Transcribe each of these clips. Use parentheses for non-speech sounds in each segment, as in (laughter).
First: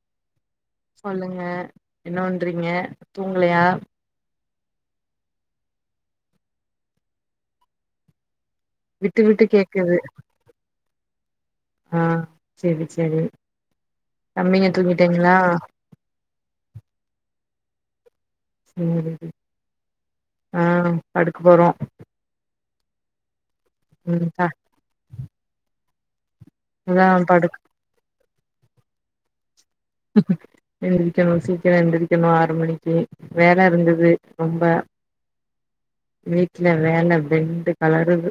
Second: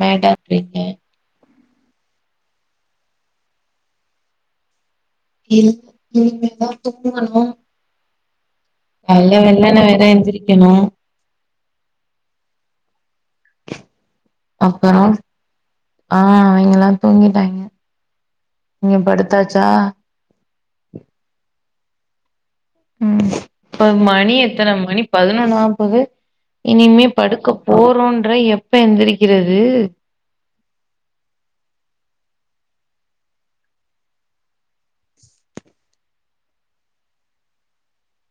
மேட சொல்லுங்க என்ன பண்றீங்க தூங்கலையா (inaudible) இனிமேதா தூங்கணு விட்டு கால்ல விட்டு வெள்ளன்ன கேக்குது வேற எந்திரிக்கெணு ஆ (unintelligible) தம்பிங்க அப்பறொ தூங்கிட்டாங்களா ஆ அவிங்கெல்லா தூங்கிட்டாய்ங்க நீங்க சேரி படுத்தாச்சா ஆ படுக்க போறோ ம் இப்ப ம் மணி த எத்தன மணி பதினொன்னு ஆவப்போது அதா இனிமே படுக்க படுக் போறோன் எப்ப எந்திரிக்கறது எந்திரிக்கணு சீக்கர எந்திரி இருக்கணு ஆறு மணிக்கு வேல இருந்தது ரொம்ப வீட்டுல வேல பெண்டு கலருது.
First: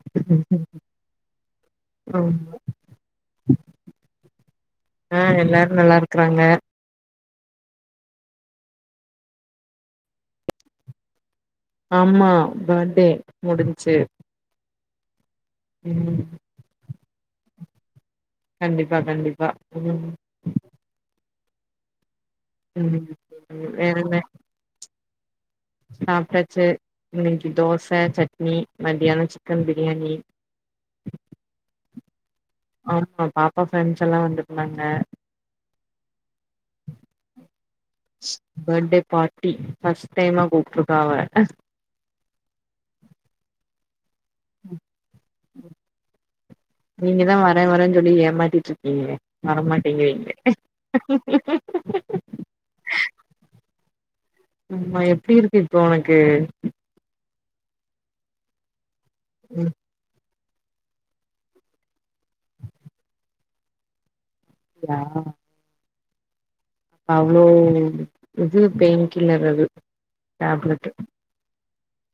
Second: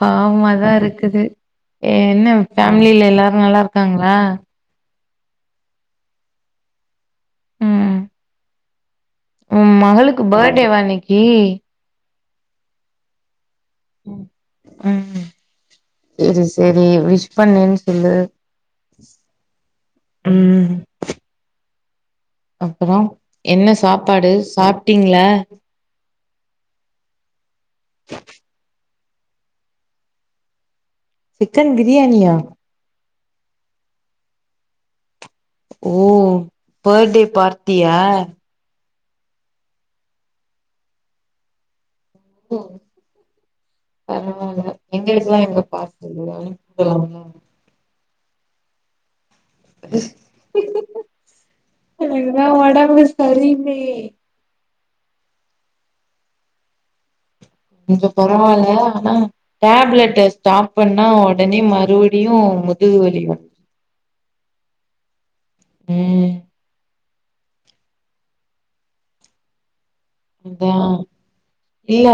பாவமாதான் இருக்குது ஆமா என்ன ஃபேமிலில எல்லாரு நல்லா இருக்காங்களா. ஆஹ் எல்லாரும் நல்லா இருக்றாங்க. ம் மகளுக்கு பர்த்டேவன்னைக்கி. அம்மா பர்டே. முடிஞ்சு. உஹம். செரி செரி விஸ் பண்ணேன்னு சொல்லு. கண்டிப்பா கண்டிப்பா உம். ம் அப்புறோ என்ன சாப்பாடு சாப் ட்டீங்களா. சாப்பிட்டாச்சு இன்னைக்கு தோச சட்னி மத்தியானம் சிக்கன் பிரியாணி. சிக்கன் பிரியாணியா. ஆமா பாப்பா பெர்ன்ஸ் எல்லா வந்து இருந்தாங்க ஓ பர்டே பார்ட்டியா. பர்த்டே பார்ட்டி பர்ஸ்ட் டைமா கூப்பிட்டு இருக்கா அவ. ஓ. பரவால்ல எங்க (unintelligible) லா பார்டில்ல நீங்க (unintelligible) தா வரே வரேன்னு சொல்லி ஏமாத்திட்டு இருக்கீங்க. எனக்கு தா உடம்பு சரியில்லையே. ஆமா எப்டி இருக்கு இப்போ உனக்கு. கொஞ்ச பரவாயில்ல. ஆஹ டேப்லெட். ஸ்டாப் பண்ணா உடனே மறுபடியு முதுகு வலி வர் ஆஹ். உம். அவ்ளோ இது பெயின் கில்லர் அது. அதா டேப்லெட் இல்ல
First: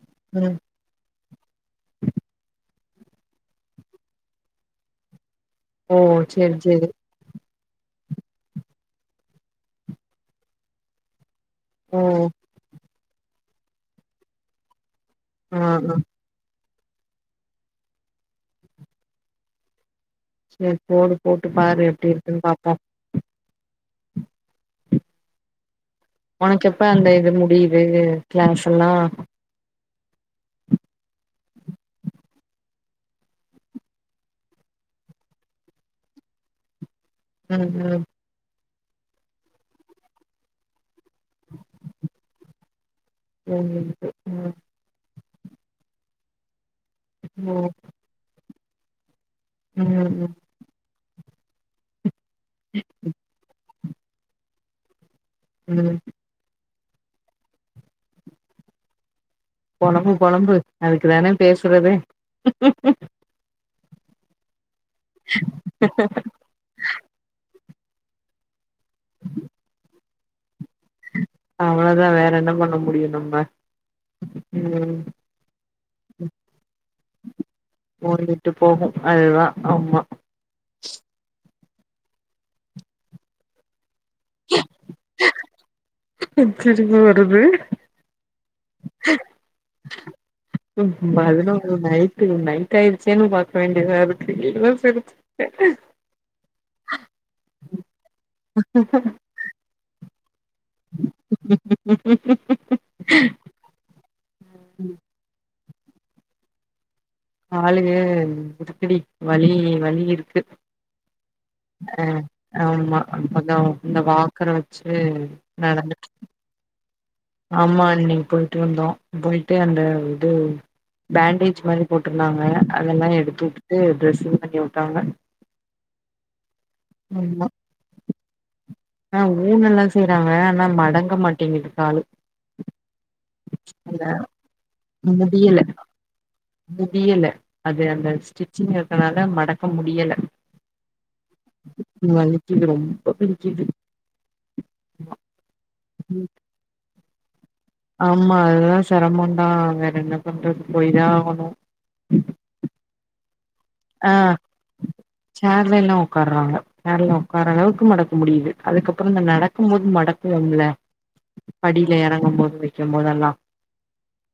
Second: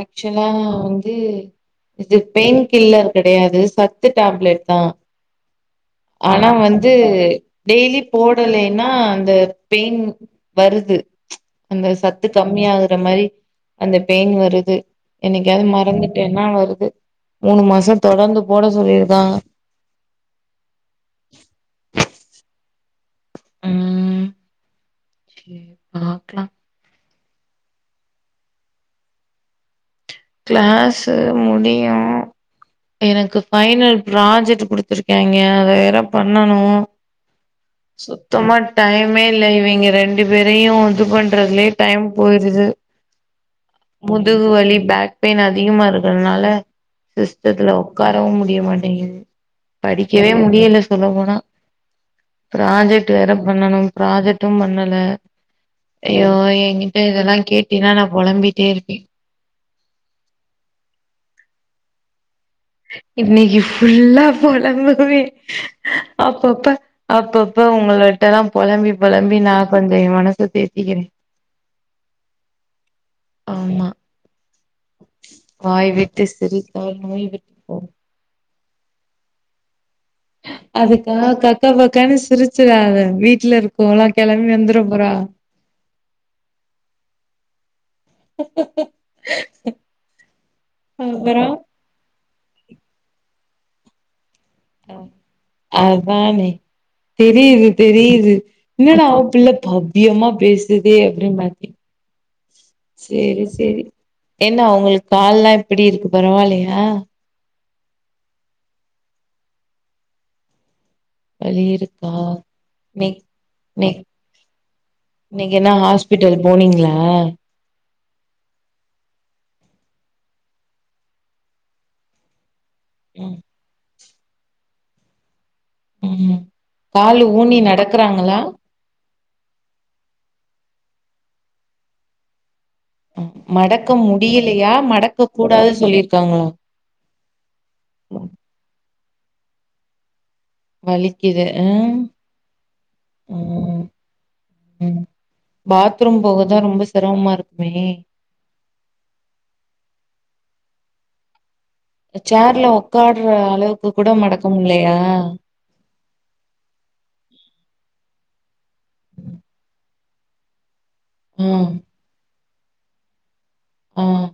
ஆக்சுவலா ம் வந்து இது பெயின் க் கில்லர் கிடையாது சத்து டேப்லெட் தான். ஓ ஆனா சேரி சேரி வந்து டெய்லி போடலன்னா அந்த பெயின் வருது ப்ச் அந்த ஓ சத் கம்மிய ஆகுற மாரி அந்த பெயின் வருது ஆ என்னைக்காவது ஆ மறந்துட்டேன்னா வருது மூணு மாசம் தொடர்ந்து போட சொல்லி இருக்காங்க சேரி போடு போட்டு பாரு எப்டி இருக்குன்னு பாப்போ ம் சேர் பாக்லா உனக்கு எப்ப அந்த முடியுது கிளாஸ் எல்லா கிளாஸு முடியு எனக்கு ஃபைனல் ப்ராஜெக்ட் குடுத்திருக்காய்ங்க அத வேற பண்ணணு ம் சுத்தமா டைமே இல்ல இவிங்க ரெண்டு பேரையு இது பண்றதுலயே டைம் போயிருது ம் புரியுது. முதுகு வலி பேக் பெயின் அதிகமா இருக்கிறதுனால ம் சிஸ்டத்துல உக்காரவு முடிய மாட்டேங்குது ம் படிக்கவே ம் முடியல சொல்ல போனா ப்ராஜெக்ட் வேற பண்ணணு ப்ராஜெக்ட்டு பண்ணல ம் ம் ஐயோ எங் கிட்ட இதெல்லா கேட்டினா நா பொலம்பிட்டே இருப்பே பொலம்பு பொலம்பு அதுக்குதான பேசுறதே இன்னைக்கு ஃபுல்லா பொலம்பு வே அப்பப்ப அப்பப் ப உங்களகிட்டலா பொலம்பி பொலம்பி நா கொஞ்ச எ மனச தேத் அவளதா வேற என்ன பண்ண முடியு நம்ம ஆமா ம் வாய் விட்டு சிரித்தால் நோய் விட்டு போகு விட்டு போகும் அதுதா ஆமா அதுக்காக கா க்கா பக்கானு சிரிச்சிராத வீட்ல இருக் க்றவங்ளா கெளம்பி வந்துர போறாக சிரிப்பு வருது அப்பறோ பதனொன்னு நைட் டு நைட் ஆயிருச்சேன்னு பாக்க வேண்டியதா இருக்கு இவ்ளோ அ சிரிப்பு அதானே தெரியுது தெரியுது என்னடா அவ பிள்ள பவ்யமா பேசுதே அப்டின் பாத்தே சேரி சேரி என்ன அவங்களுக்கு கால்லா எப்படி இருக்கு பரவால்லையா காலு இருக்குடி வலி வலி இருக்கு வலி இருக்கா அஹ ஆமா இன்னைக் கொஞ்சோ அந்த இன்னைக் வாக்கர வச்சுட் இன்னைக்கு என்ன நடந்து. ஹாஸ்பிட்டல் போனீங்களா ஆமாண்ணி. போயிட்டு வந்தோம் போயிட்டு அந்த இது பேண்டேஜ் மாரி போட்டுருந்தாங்க. அதெல்லா எடுத்துட்டுட்டு டிரேஸ் கிலீன் பண்ணிவிட்டாங்க. உம். காலு ஊனி நடக்குறாங்களா. ஆஹ ஊன்ன எல்லா செய்யறாங்க ஆனா மடங்க மாட்டிது காலு. மடக்க அந்த முடியலையா மடக்க முடியல கூடாது சொல்லிருக்காங்களா. அதனால மடக்க முடியல. வலிக்கிது உம் வலிக்குது ரொம்ப வலிக்குது உம். ம் உம் பாத்ரூம் ம். போகதா ரொம்ப சி சிரம்மா இருக். ஆமா அதுதா சிரமோ தான் வேற என்ன பண்றது. போய்தான் ஆகணும். ச்சார்ல உக். உக்கார்ல. ஆஹ சேர்ல ல்லா உட்காருறாங்க சேர்ல உட்காரற அளவுக்கு மடக். முடியுது அதுக்கப்றோம் இந்த நடக்கும் போது மடக்கும்ல. ம் படியில இறங்கும் போது. வைக்கும் போதெல்லாம் ஆஹ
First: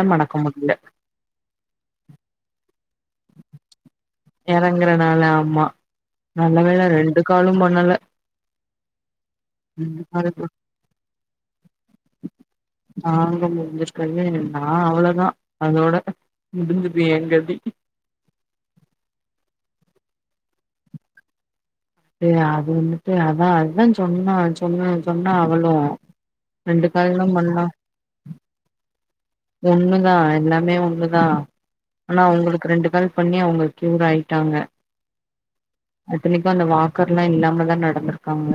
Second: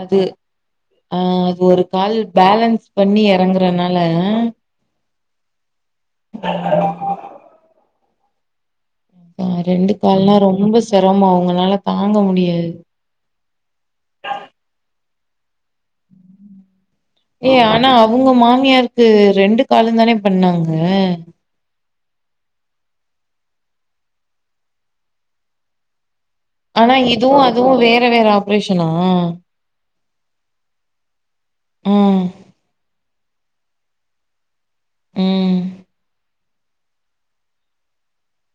அது முடியல ஆஹ அது ஒரு கால் பேலன்ஸ். பண்ணி இறங்குறனால. மா. நல்ல வேல ரெண்டு காலு பண்ணல. அ ரெண்டு கால்லா ரொம்ப சிரமோ உங்களால தாங்க முடியாது. தாங்க முடிஞ்சிருக்கவே நா அவ்ளோதா அதோட உம். இது எங்க வீட். அவுங்க மாமியாருக்கு ரெண்டு காலு தானே பண்ணாங்க அது வந்துட்டு அதான் அதான் சொன்னா சொன்னா சொன்னா அவளு ரெண்டு ஆனா கால்லா இதுவும் அதுவும் வேற வேற ஆப்ரேஷனா ஒண்ணுதான் எல்லாமே ஒண்ணுதான் ஆனா ம் அவ்ங்களுக்கு ரெண்டு கள் பண்ணி அவுங்க க்யூர் ஆயிட்டாங்க ம் இத்தனைக் அந்த வாக்கர்லா இல்லாமதா நடந்துருக்காங்க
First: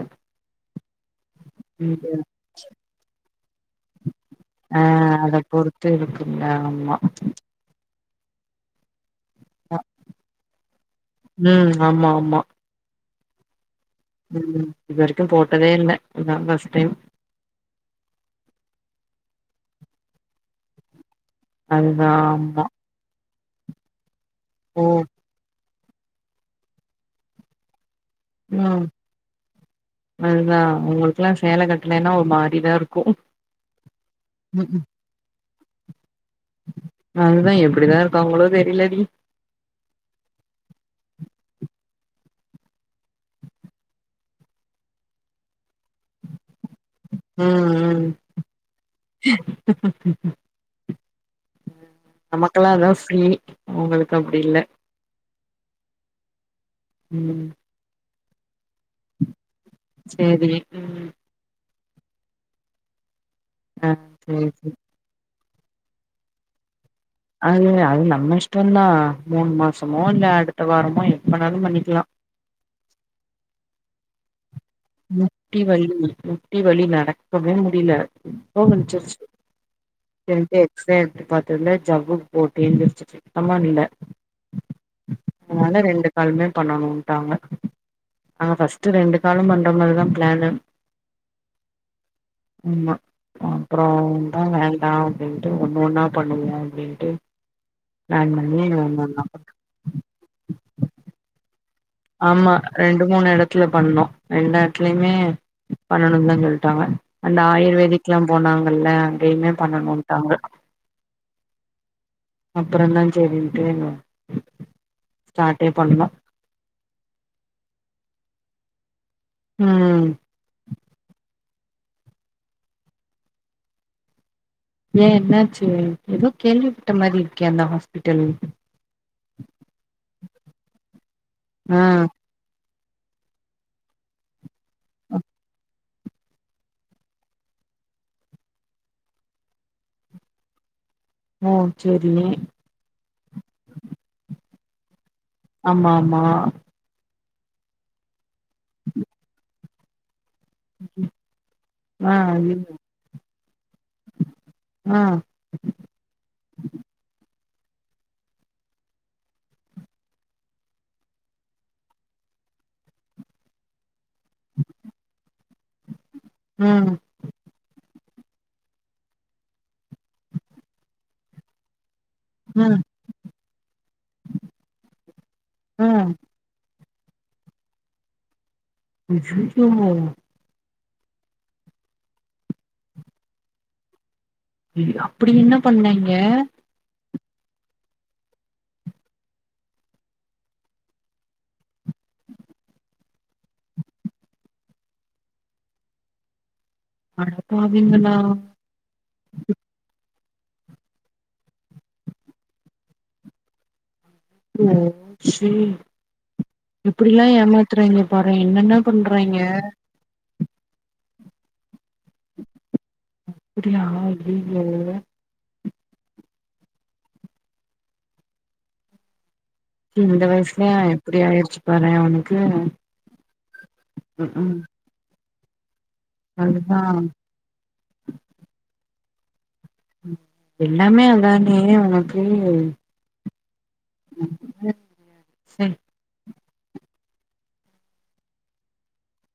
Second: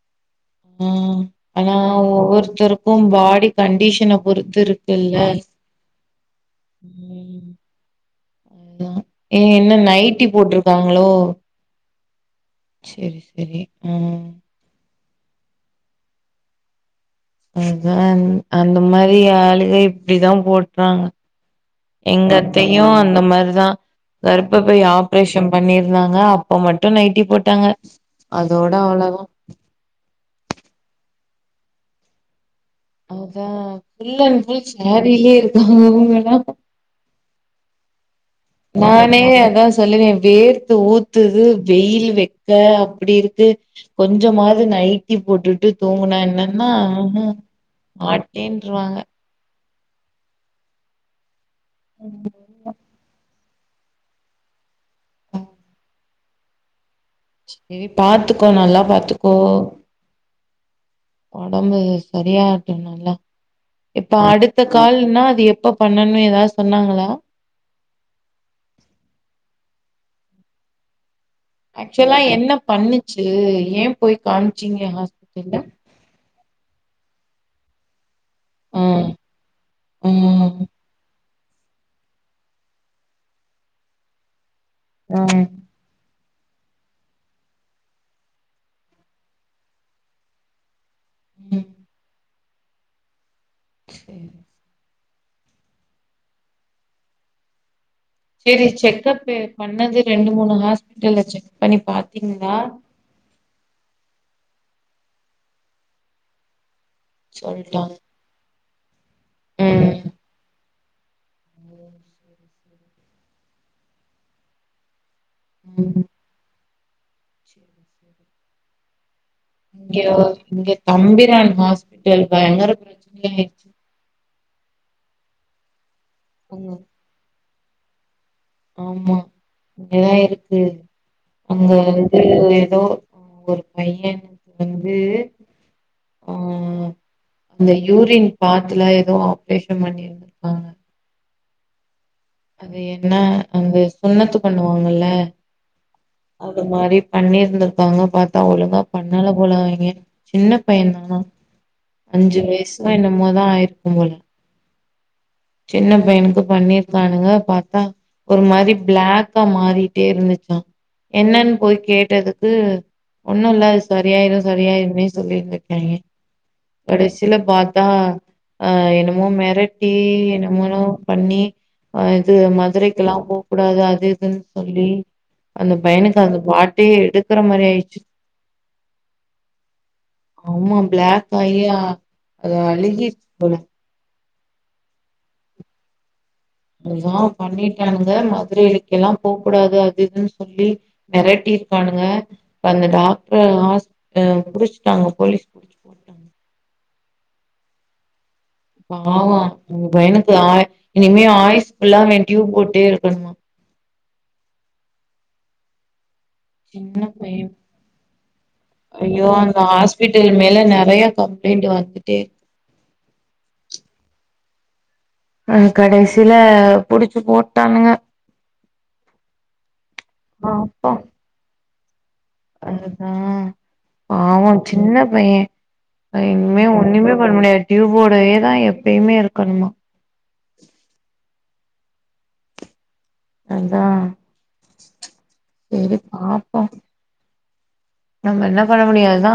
ம் ஆனா ஒவ்வொருத்தருக்கு பாடி கண்டிஷன பொறுத்து ஆ இருக்குல்ல அத பொறுத்து இருக்கில்ல ஆமா என்னா ஏ என்ன நைட்டி போட்ரு க்காங்ளோ ம் ஆமா ஆமா செரி செரி ம் இது வரைக்கு போட்டதே இல்ல இதா ஃபஸ்ட் டைம் அதா அந்த மாரி ஆளுக இப்டிதா போட்றாங்க அதுதான் ஆமா. எங்கத்தையு அந்த மாரி தா கர்ப்பப்பை ஓ! ஆப்ரேஷன் பண்ணிர் ங்காங்க அப்ப மட்டு நைட்டி போட்டாங்க அதோட ம் அவ்ளோதா அதுதா உங்களு க்லா சேல கட்லேன்னா ஒரு மா அதா ஃபுல்லண் ஃபுல் ம்ஹ்ம். சேரிலயே இருக்காங்க அவ்ங்கல்லா அதுதான் எப்படிதான் இருக்காங்களோ தெரியலடி. நானே அதா சொல்லுவே வேர்த்து ஊத்துது வெயிலு வெக்க அப்டி இருக்கு கொஞ்சமாவ்து நைட்டி போட்டுட்டு தூங்குனா என்ன னா ஆஹ ம், ம். மாட்டேன்றுவாங்க நமக்குல்லா அதா ஃப்ரீ உங்களுக்கு அப்டி இல்ல ம். செரி பாத்து க்கோ நல்லா பாத்துக்கோ சரி. ம். ஒடம்பு சரியாகட்டு நல்லா ஆ இப்ப சரி, அடுத்த சரி. கால்னா அது எ ப்ப பண்ணனு எதாது சொன்னாங்களா அது அது நம்ம இஷ்டந்தா மூணு மாசமோ இல்ல அடுத்த வாரமோ எப்பனாலும் பண்ணிக்கலாம். ஆக்சுவலா என்ன பண்ணுச்சு எ போய் காண் முட்டி வலி முட்டி வலி நடக் ப்பவே முடில ஆ (unintelligible) ம் எக்ஸ்ரே எடுத்து பாத்து (unintelligible) ஜவ்வு போந்துர்ச்சு சுத்தமா இல்ல ம் அதனால ரெண்டு கால் மே பண்ணனுன்டாங்க ஆனா ஃபஸ்ட்டு ரெண்டு காலும் பண் ந்த மாறி தா பிளானு உம் அம்மா அப்புறோ தா வேண்டாம் அப்படின்ட்டு ஒண்ணொ ன்னா பண்ணுக அப்டின்ட்டு பிளான் பண்ணி சரி ஒண்ணு ஒன்னா செக்கப்பு பண்ணது ரெண்டு மூணு ஹாஸ்பிட்டல்ல செ ஆமா ரெண்டு மூணு எடத்துல பண்ணோ ரெண்டெடத்லயுமே பண்ணணு தா சொல்ட்டாங்க அந்த சொல்ட்டாங்க ஆயுர்வேதிக் லா போனாங் வல்லா எய்மே ம் பண்ணணுன்ட்டாங்க அப்புறந்தா சரின்ட்டு ஸ்டாட்டே ம் பண்ணோ இங்க ம் இங்க தம்பிதா ஹாஸ்பிட்டல்ல பயங்கற பிரச்சன ஆயிடுச்சு ஏ என்னாச்சு ஏதோ கேள்வி பட்ட மாறி எந்த ஹாஸ்பிடல் ஆமா இங்கதா இருக்கு அங்க ஆ இது ஏதோ ஆ ஒரு பைய வந்து உம் அந்த யூரின் பாத்துல ஏதோ ஆப்ரேஷன் பண்ணிருக்காங்க ம் சரி அது என்ன அந்த சுண்ணத்து பண்ணுவாங்கல்ல ஆமா ஆமா பண்ணி இருந்திருப்பாங்க பாத் தா ஒழுங்கா பண்ணல போல அவைங்க சின்ன பையன் தான ஆ அஞ்சு வயசோ தா என்ம்மோ தா ஆயிருக் கு போல ஆஹ் சின்ன பையனுக்கு பண்ணிருக்கானுங்க பாத் தா ஒரு மாரி பிளாக்கா மாறிட்டே இருந்துச்சா என்னன்னு போய் கேட்டதுக்கு ஒன்னு இல்ல அது சரியாயிரும் சரியாயிரும்னே சொல்லிருந்திருக்காய்ங்க ஆ கடைசில பாத் அ அஹ் என்னமோ மெரட்டி என்னமொனோ பண்ணி ஆஹ் இது மதுரைக்குலா போ கூடாது அத் அது இதுன்னு சொல்லி அந்த ஆ பையனுக்கு அந்த பாட் டே எடுக்கிற மாரி அயிருச்சு அய்யோ பிளாக்காகி அ அது அழுகி போன அப்டி என்ன பண்ணாய்ங்க என்னமோ பண்ணிட்டானுங்க மதுரைகெல்லா போக்கூடாது அது இதுன்னு சொல்லி மெரட்டியிருக்கானுங்க அந்த டாக்டர ஹாஸ் ஆஹ் புடிச்சுட்டாங்க போலீஸ் அடப்பாவிங்களா பாவம் அந்த பையனுக் இது அய் இனிமே ஆய்ஸ் ஃபுல்லா அவென் டியூப் போட்டே இருக்கணுமா (unintelligible) ச்சி சின்ன எப்டிலாம் பைய ஏமாத்துறாங்க பாறே என்னென்ன ஐயோ பண்றாய்ங்க அந்த ஹாஸ்பிட்டல் மேல நறைய கம்ப்ளைண்ட் வந்துட் அப்டியா அய்யோ அஹ கடைசியில புடிச்சு போட்டானுங்க சி இந்த வயசுலே ஆப்பா இப்டி ஆயிடுச்சு பாரே அவனுக் அதுதா பாவோ ம்ஹும் சின்ன பையன் இனிமே அதுதா ஒண்ணுமே பண்ண முடியாது டியூப்போடயேதா எப் எப்பயுமே இருக்கணுமா எல்லாமே அதானே உனக்கு அதா சே சேரி பாப் போ நம்ம என்ன பண்ண முடியும் அதா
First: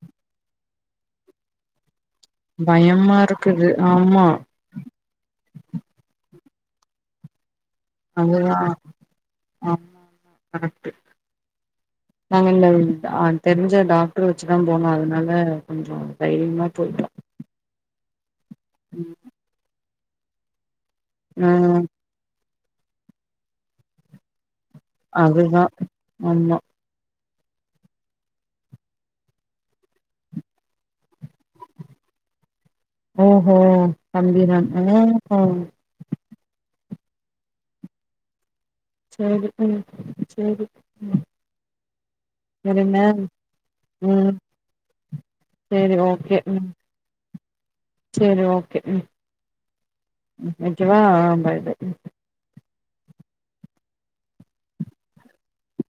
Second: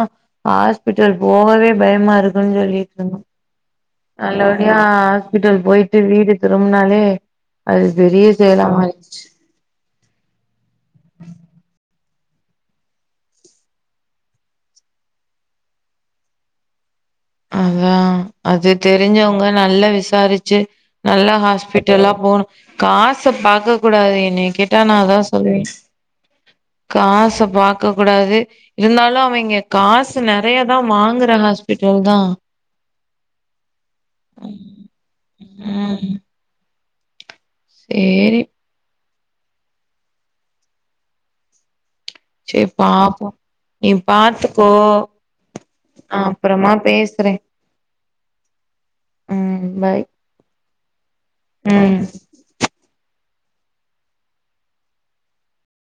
ஹாஸ்பிட்டல் போகவே பயமா இரு (unintelligible) சொல்ட்டு பயமா இருந்தா இருக்குது ஆமா நல்லபடியா ஹாஸ்பிடல் போயட்டு வீடு திரும்னாலே அது பெரிய அதுதா செய்லாமாறிருச்சு (unintelligible) நாங்க இந்த ந்த அ தெரிஞ்ச டாக்டர் வெச்சுதா போனோ அதுனால கொஞ்ச தைரியமா போயிட்டோ அதா அது தெரிஞ்சவங்க நல்ல விஷ சாரிச்சு நல்ல ஆ ஹாஸ்பிட்டலா போணு காச பாக்க கூடாது என்னிக்க ட்டா நா அதா சொல்லுவே அதுதா ஆமா காசப் பாக்கக்கூடாது இருந்தாலு அவிங்க காசு நெறைய தா வாங்குறா ஓஹோ தம்பிதானு ம்ஹு ம். சேரி சேரி ம் சேரி உம் செர் பாப்போ நீ ம் பாத்துக்கோ நா அப்பறமா பேசறே செரி ஓகே ம் ம். பாய். ம் வெக்கவா ஆ பாய் பாய் ம்